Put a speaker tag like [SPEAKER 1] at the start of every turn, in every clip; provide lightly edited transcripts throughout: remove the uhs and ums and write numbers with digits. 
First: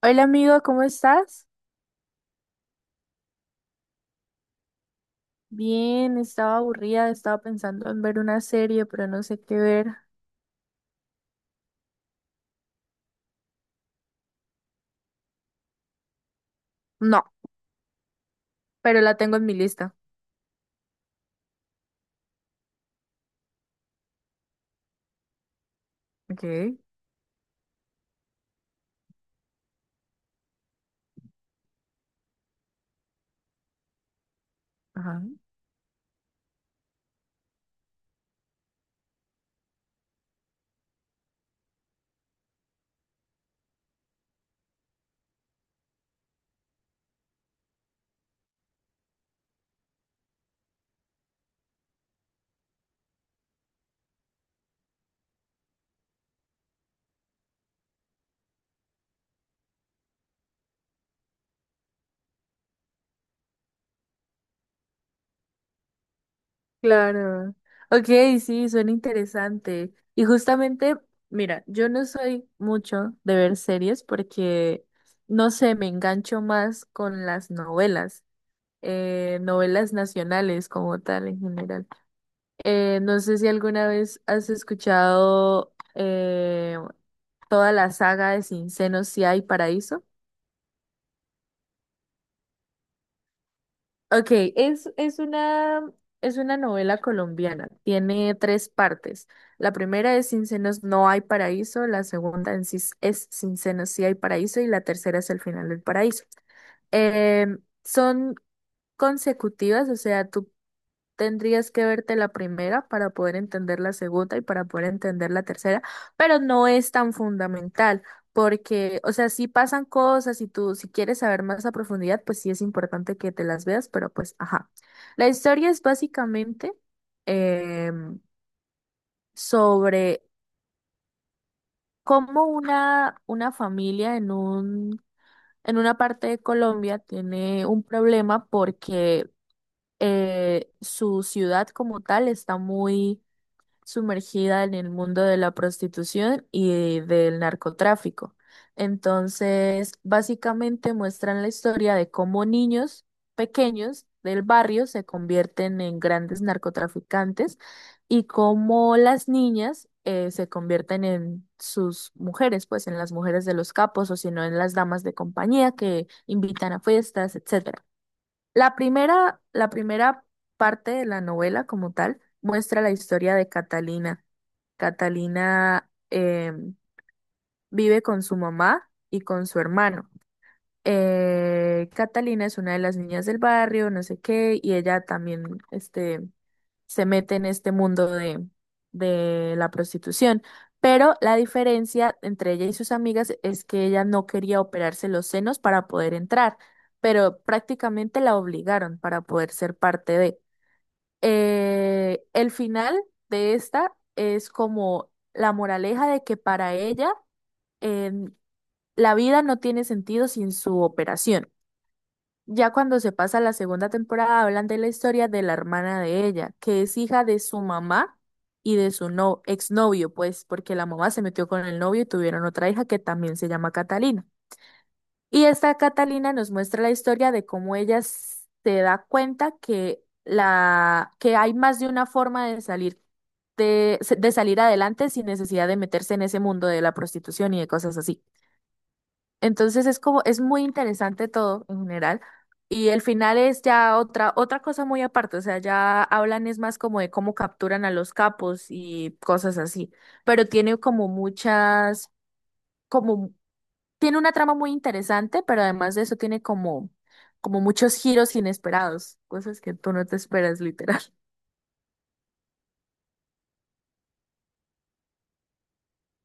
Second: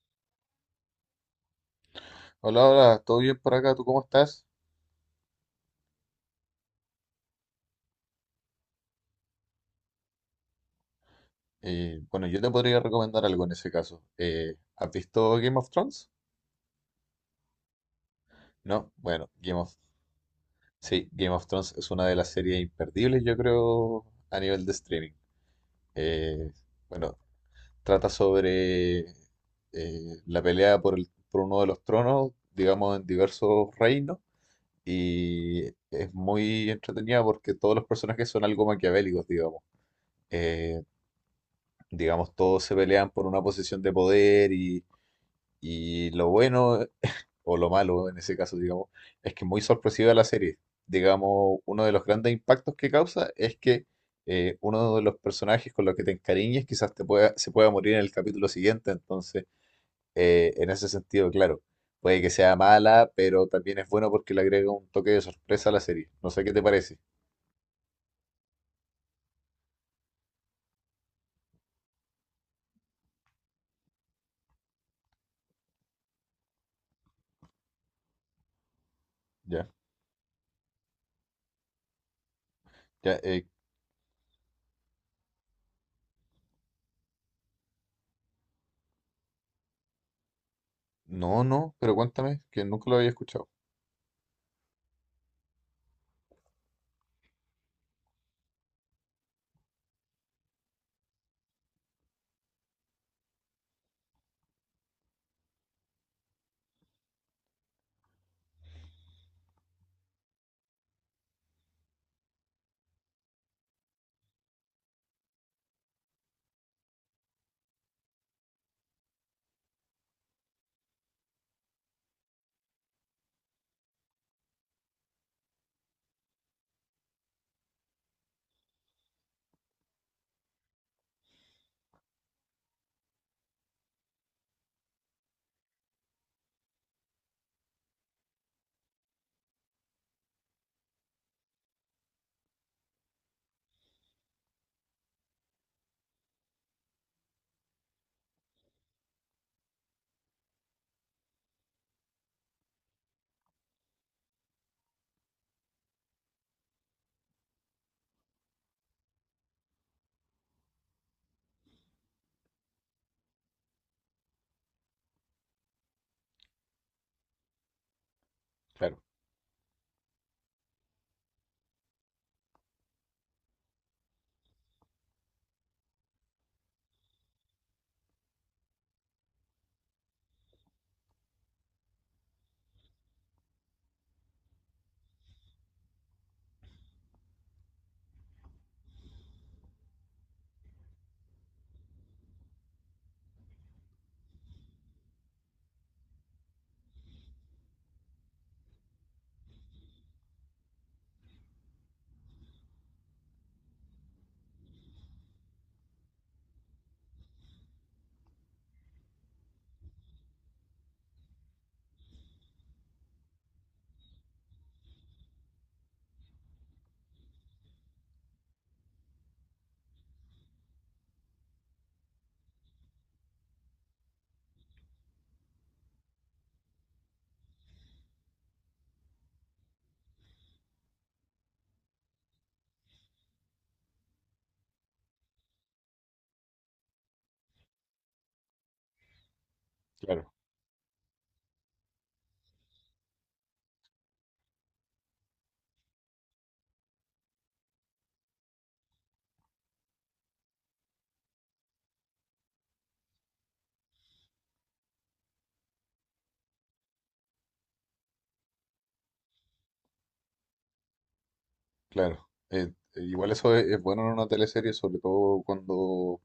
[SPEAKER 1] Hola amigo, ¿cómo estás?
[SPEAKER 2] Hola, hola, ¿todo bien por acá? ¿Tú cómo estás?
[SPEAKER 1] Bien, estaba aburrida, estaba pensando en ver una serie, pero no sé qué ver.
[SPEAKER 2] Bueno, yo te podría recomendar algo en ese caso. ¿Has visto Game of Thrones?
[SPEAKER 1] No,
[SPEAKER 2] No,
[SPEAKER 1] pero la
[SPEAKER 2] bueno,
[SPEAKER 1] tengo en mi
[SPEAKER 2] Game of...
[SPEAKER 1] lista.
[SPEAKER 2] Sí, Game of Thrones es una de las series imperdibles, yo creo, a nivel de streaming. Eh,
[SPEAKER 1] Okay,
[SPEAKER 2] bueno, trata sobre la pelea por uno de los tronos, digamos, en diversos reinos,
[SPEAKER 1] ajá.
[SPEAKER 2] y es muy entretenida porque todos los personajes son algo maquiavélicos, digamos. Eh, digamos, todos se pelean por una posición de poder y lo bueno, o lo malo en ese caso, digamos, es que es muy sorpresiva la serie. Digamos, uno de los grandes impactos que causa es que uno de los personajes con los que te encariñes se pueda morir en el capítulo siguiente, entonces, en ese sentido, claro, puede que sea mala, pero también es bueno porque le agrega un toque de sorpresa a la serie. No sé qué te parece.
[SPEAKER 1] Claro. Ok, sí, suena interesante. Y justamente, mira, yo no soy mucho de ver series porque, no sé, me engancho más con las novelas,
[SPEAKER 2] Ya,
[SPEAKER 1] novelas nacionales como tal en general.
[SPEAKER 2] ya,
[SPEAKER 1] No sé si alguna vez has escuchado toda la saga de Sin Senos, Si hay Paraíso.
[SPEAKER 2] no, no, pero cuéntame, que nunca lo había escuchado.
[SPEAKER 1] Ok, es, es una, es una novela colombiana. Tiene tres partes. La primera es Sin Senos, No hay Paraíso. La segunda en sí es Sin Senos, Si hay Paraíso. Y la tercera es El final del paraíso. Son consecutivas, o sea, tú tendrías que verte la primera para poder entender la segunda y para poder entender la tercera, pero no es tan fundamental porque, o sea, si pasan cosas y tú, si quieres saber más a profundidad, pues sí es importante que te las veas, pero pues, ajá. La historia es básicamente em, sobre cómo una familia en una parte de Colombia tiene un problema porque su ciudad como tal está muy sumergida en el mundo de la prostitución y del narcotráfico. Entonces, básicamente muestran la historia de cómo niños pequeños del barrio se convierten en grandes narcotraficantes y cómo las niñas se convierten en sus mujeres, pues en las mujeres de los capos o si no en las damas de compañía que invitan a fiestas, etc.
[SPEAKER 2] Claro,
[SPEAKER 1] La primera parte de la novela como tal muestra la historia de Catalina. Catalina vive con su mamá y con su hermano. Catalina es una de las niñas del barrio, no sé qué, y ella también, este, se mete en este mundo de la prostitución. Pero la diferencia entre ella y sus amigas es que ella no quería operarse los senos para poder entrar, pero prácticamente la obligaron para poder ser parte de. El final de esta es como la moraleja de que para ella em, la vida no tiene sentido sin su operación. Ya cuando se pasa a la segunda temporada, hablan de la historia de la hermana de ella, que es hija de su mamá y de su no exnovio, pues, porque la mamá se metió con el novio y tuvieron otra hija que también se llama Catalina. Y esta Catalina nos muestra la historia de cómo se da cuenta que la que hay más de una forma de salir de salir adelante sin necesidad de meterse en ese mundo de la prostitución y de cosas así. Entonces es como,
[SPEAKER 2] claro.
[SPEAKER 1] es muy interesante todo en general. Y el final es ya otra cosa muy aparte, o sea, ya hablan es más como de cómo capturan a los capos y cosas así, pero tiene como, tiene una trama muy interesante, pero además de eso tiene como muchos giros inesperados, cosas que tú no te esperas literal.
[SPEAKER 2] Claro, igual eso es bueno en una teleserie, sobre todo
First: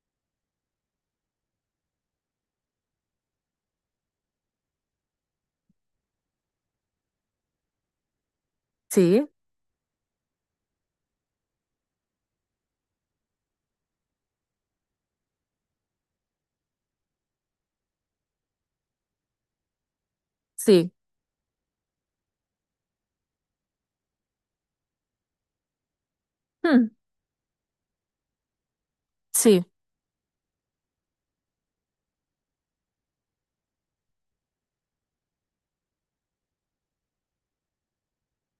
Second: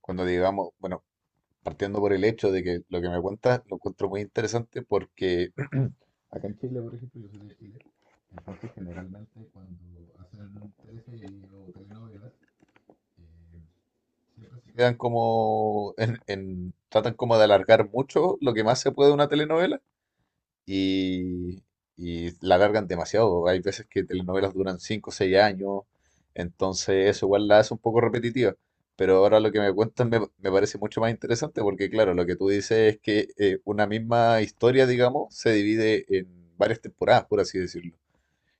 [SPEAKER 2] cuando digamos, bueno, partiendo por el hecho de que lo que me cuentas lo encuentro muy interesante porque, acá en Chile, por ejemplo, yo soy de Chile, entonces
[SPEAKER 1] Sí,
[SPEAKER 2] generalmente cuando hacen teleseries o telenovelas, eh, siempre se quedan como, tratan como de alargar mucho lo que más se puede de una telenovela
[SPEAKER 1] sí,
[SPEAKER 2] y, y la alargan demasiado. Hay veces que telenovelas duran 5 o 6 años,
[SPEAKER 1] hmm,
[SPEAKER 2] entonces eso igual la hace un poco repetitiva. Pero ahora lo que
[SPEAKER 1] sí,
[SPEAKER 2] me cuentan me parece mucho más interesante porque, claro, lo que tú dices es que una misma historia, digamos, se divide en varias temporadas, por así decirlo.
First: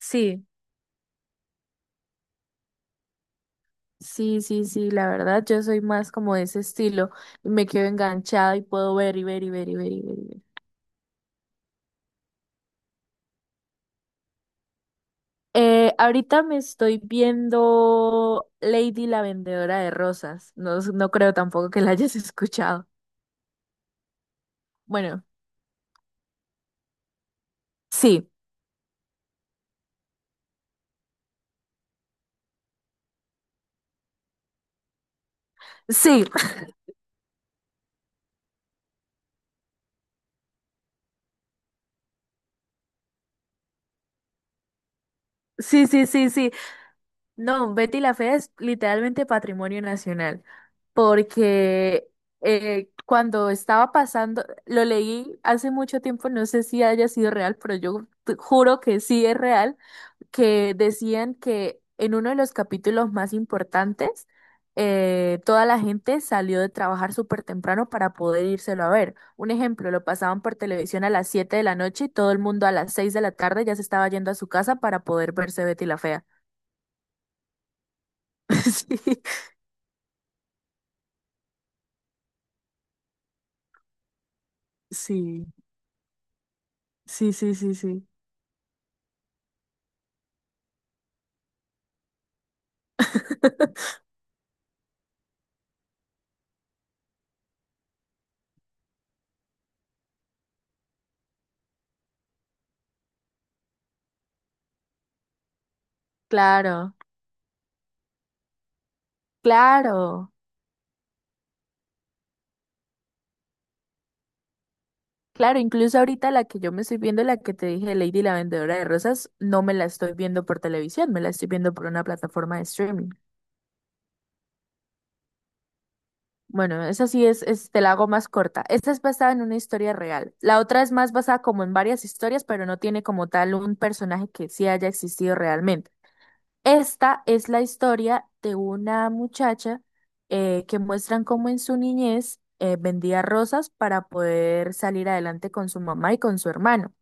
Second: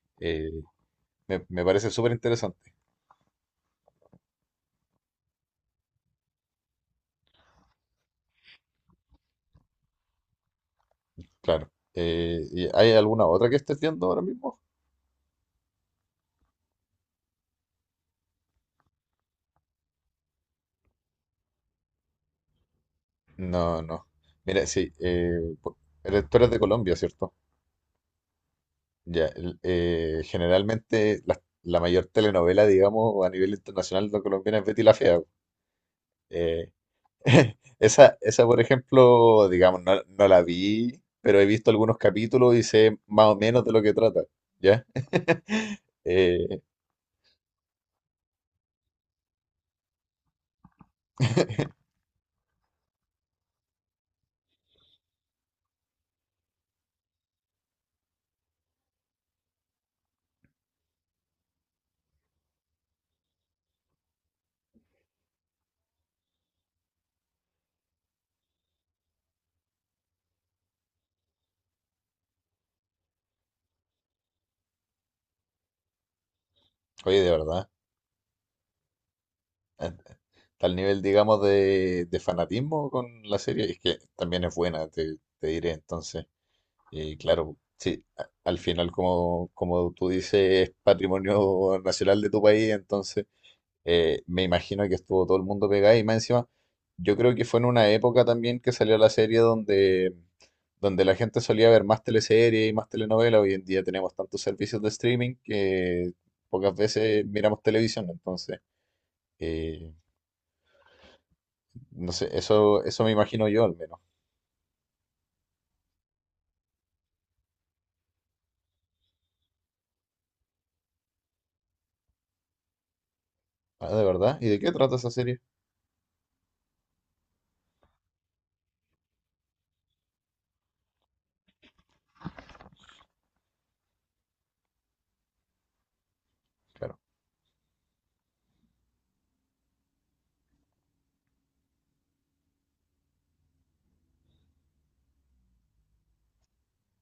[SPEAKER 1] sí.
[SPEAKER 2] Eh, me parece súper interesante,
[SPEAKER 1] Sí, sí, sí, la verdad yo soy más como de ese estilo. Me quedo enganchada y puedo ver y ver y ver y ver y ver. Y ver.
[SPEAKER 2] claro. ¿Y hay alguna otra que estés viendo ahora mismo?
[SPEAKER 1] Ahorita me estoy viendo Lady la vendedora de rosas. No, no creo tampoco que la hayas escuchado.
[SPEAKER 2] No, no. Mira, sí,
[SPEAKER 1] Bueno,
[SPEAKER 2] po- eres- tú eres de Colombia, ¿cierto?
[SPEAKER 1] sí,
[SPEAKER 2] Ya, generalmente la mayor telenovela, digamos, a nivel internacional no colombiana es Betty la Fea.
[SPEAKER 1] sí,
[SPEAKER 2] Eh, esa, por ejemplo, digamos, no, no la vi, pero he visto algunos capítulos y sé más o menos de lo que trata, ¿ya?
[SPEAKER 1] sí, sí, sí, sí.
[SPEAKER 2] Eh,
[SPEAKER 1] No, Betty la Fea es literalmente patrimonio nacional porque cuando estaba pasando, lo leí hace mucho tiempo, no sé si haya sido real, pero yo te juro que sí es real. Que decían que en uno de los capítulos más importantes, toda la gente salió de trabajar súper temprano para poder írselo a ver. Un ejemplo, lo pasaban por televisión a las 7 de la noche y todo el mundo a las 6 de la tarde ya se estaba yendo a su casa para poder verse Betty la Fea.
[SPEAKER 2] oye, de verdad, a tal nivel, digamos, de fanatismo con la serie, es que también es buena,
[SPEAKER 1] Sí,
[SPEAKER 2] te diré entonces. Y
[SPEAKER 1] sí, sí,
[SPEAKER 2] claro,
[SPEAKER 1] sí, sí,
[SPEAKER 2] sí,
[SPEAKER 1] sí.
[SPEAKER 2] al final, como tú dices, es patrimonio nacional de tu país, entonces me imagino que estuvo todo el mundo pegado y más encima, yo creo que fue en una época también que salió la serie donde la gente solía ver más teleseries y más telenovelas, hoy en día tenemos tantos servicios de streaming que pocas
[SPEAKER 1] Claro,
[SPEAKER 2] veces miramos televisión, entonces, eh,
[SPEAKER 1] claro,
[SPEAKER 2] no sé, eso me imagino yo al menos.
[SPEAKER 1] claro. Incluso ahorita la que yo me estoy viendo, la que te dije, Lady la Vendedora de Rosas, no me la estoy viendo por televisión, me la estoy viendo por una plataforma de streaming.
[SPEAKER 2] Ah, ¿de verdad? ¿Y de qué trata esa serie?
[SPEAKER 1] Bueno, esa sí te la hago más corta. Esta es basada en una historia real. La otra es más basada como en varias historias, pero no tiene como tal un personaje que sí haya existido realmente.
[SPEAKER 2] Claro,
[SPEAKER 1] Esta es la historia de una muchacha que muestran cómo en su niñez vendía rosas para poder salir adelante con su mamá y con su hermano.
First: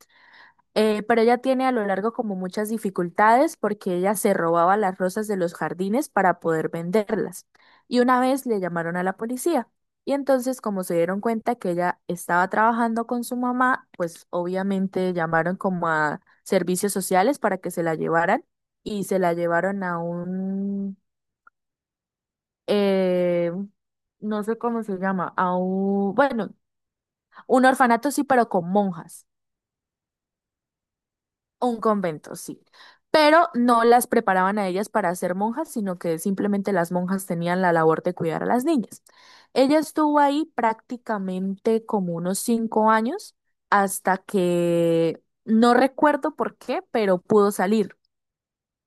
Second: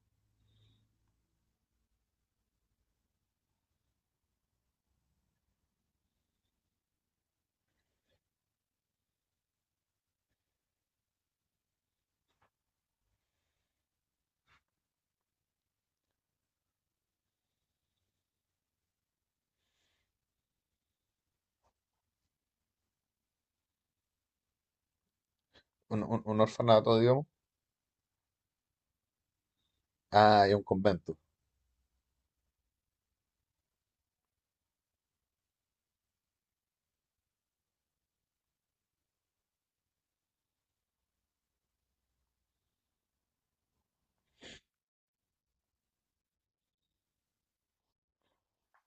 [SPEAKER 1] Pero ella tiene a lo largo como muchas dificultades porque ella se robaba las rosas de los jardines para poder venderlas. Y una vez le llamaron a la policía. Y entonces, como se dieron cuenta que ella estaba trabajando con su mamá, pues obviamente llamaron como a servicios sociales para que se la llevaran y se la llevaron a un, eh, no sé cómo se llama, a
[SPEAKER 2] un,
[SPEAKER 1] un,
[SPEAKER 2] un
[SPEAKER 1] bueno,
[SPEAKER 2] orfanato, digamos.
[SPEAKER 1] un orfanato sí, pero con monjas.
[SPEAKER 2] Ah, y un convento.
[SPEAKER 1] Un convento, sí. Pero no las preparaban a ellas para ser monjas, sino que simplemente las monjas tenían la labor de cuidar a las niñas. Ella estuvo ahí prácticamente como unos 5 años hasta que no recuerdo por qué, pero pudo salir.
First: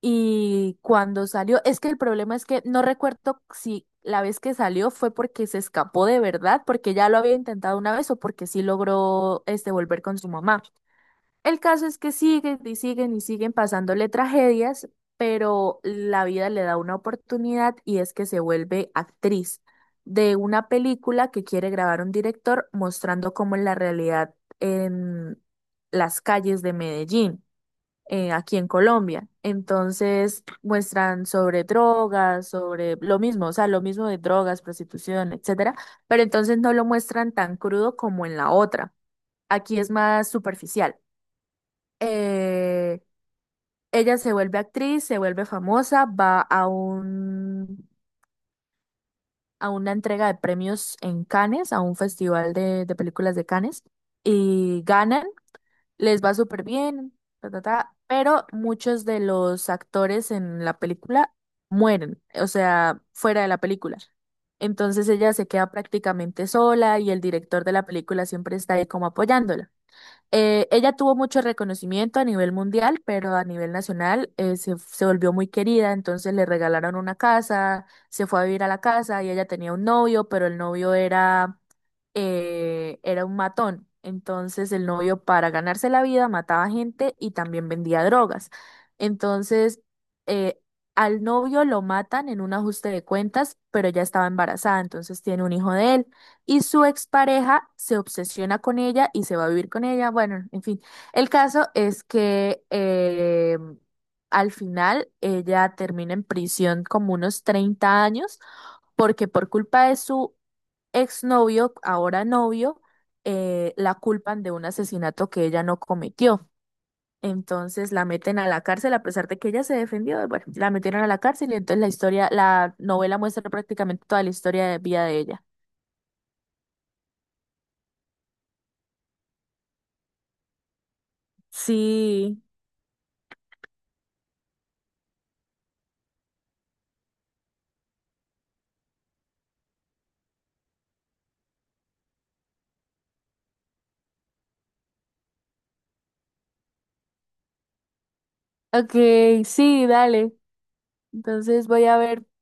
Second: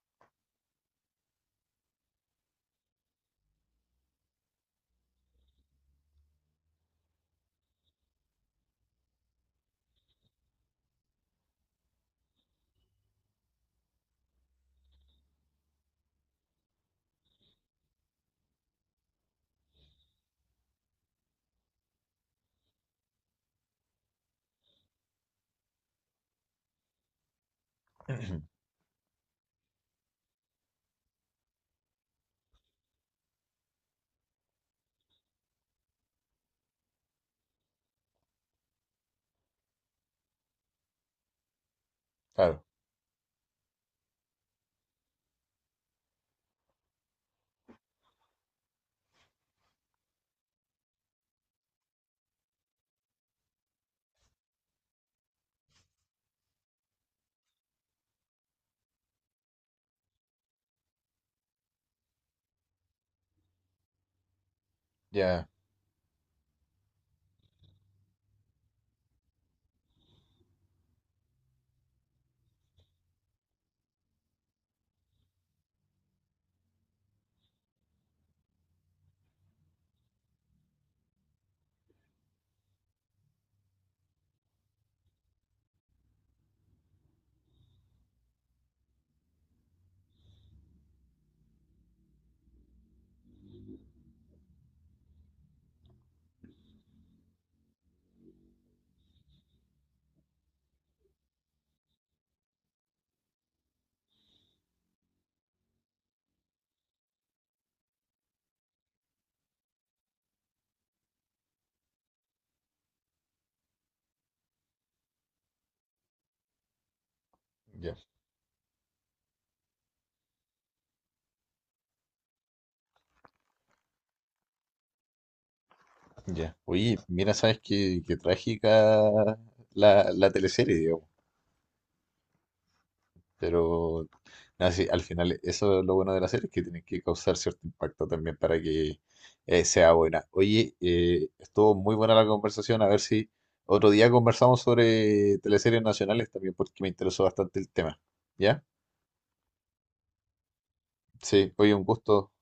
[SPEAKER 1] Y cuando salió, es que el problema es que no recuerdo si la vez que salió fue porque se escapó de verdad, porque ya lo había intentado una vez o porque sí logró volver con su mamá. El caso es que siguen y siguen y siguen pasándole tragedias, pero la vida le da una oportunidad y es que se vuelve actriz de una película que quiere grabar un director mostrando cómo es la realidad en las calles de Medellín, aquí en Colombia. Entonces muestran sobre drogas, sobre lo mismo, o sea, lo mismo de drogas, prostitución, etcétera, pero entonces no lo muestran tan crudo como en la otra. Aquí es más superficial,
[SPEAKER 2] Claro,
[SPEAKER 1] eh, ella se vuelve actriz, se vuelve famosa, va a un, a una entrega de premios en Cannes, a un festival de películas de Cannes, y ganan, les va súper bien, ta, ta, ta, pero muchos de los actores en la película mueren, o sea, fuera de la película. Entonces ella se
[SPEAKER 2] ya,
[SPEAKER 1] queda prácticamente sola y el director de la película siempre está ahí como apoyándola. Ella tuvo mucho reconocimiento a nivel mundial, pero a nivel nacional se volvió muy querida, entonces le regalaron una casa, se fue a vivir a la casa y ella tenía un novio, pero el novio era, era un matón. Entonces el novio para ganarse la vida mataba gente y también vendía drogas. Entonces, eh, al novio lo matan en un ajuste de cuentas, pero ella estaba embarazada, entonces tiene un hijo de él. Y su expareja se obsesiona con ella y se va a vivir con ella. Bueno, en fin. El caso es que al final ella termina en prisión como unos 30 años porque por culpa de su exnovio, ahora novio, la culpan de un asesinato que ella no cometió. Entonces
[SPEAKER 2] ya,
[SPEAKER 1] la meten a la cárcel a pesar de que ella se defendió. Bueno, la metieron a la cárcel y entonces la novela muestra prácticamente toda la historia de vida de ella.
[SPEAKER 2] ya. Oye, mira, sabes qué, qué trágica la teleserie, digamos.
[SPEAKER 1] Sí,
[SPEAKER 2] Pero nada, sí, al final eso es lo bueno de la serie, es que tiene que causar cierto impacto también para que sea buena. Oye, estuvo muy buena la conversación, a ver si otro día conversamos sobre teleseries nacionales también, porque me interesó bastante el tema. ¿Ya?
[SPEAKER 1] ok, sí, dale.
[SPEAKER 2] Sí,
[SPEAKER 1] Entonces
[SPEAKER 2] oye, un
[SPEAKER 1] voy a ver
[SPEAKER 2] gusto.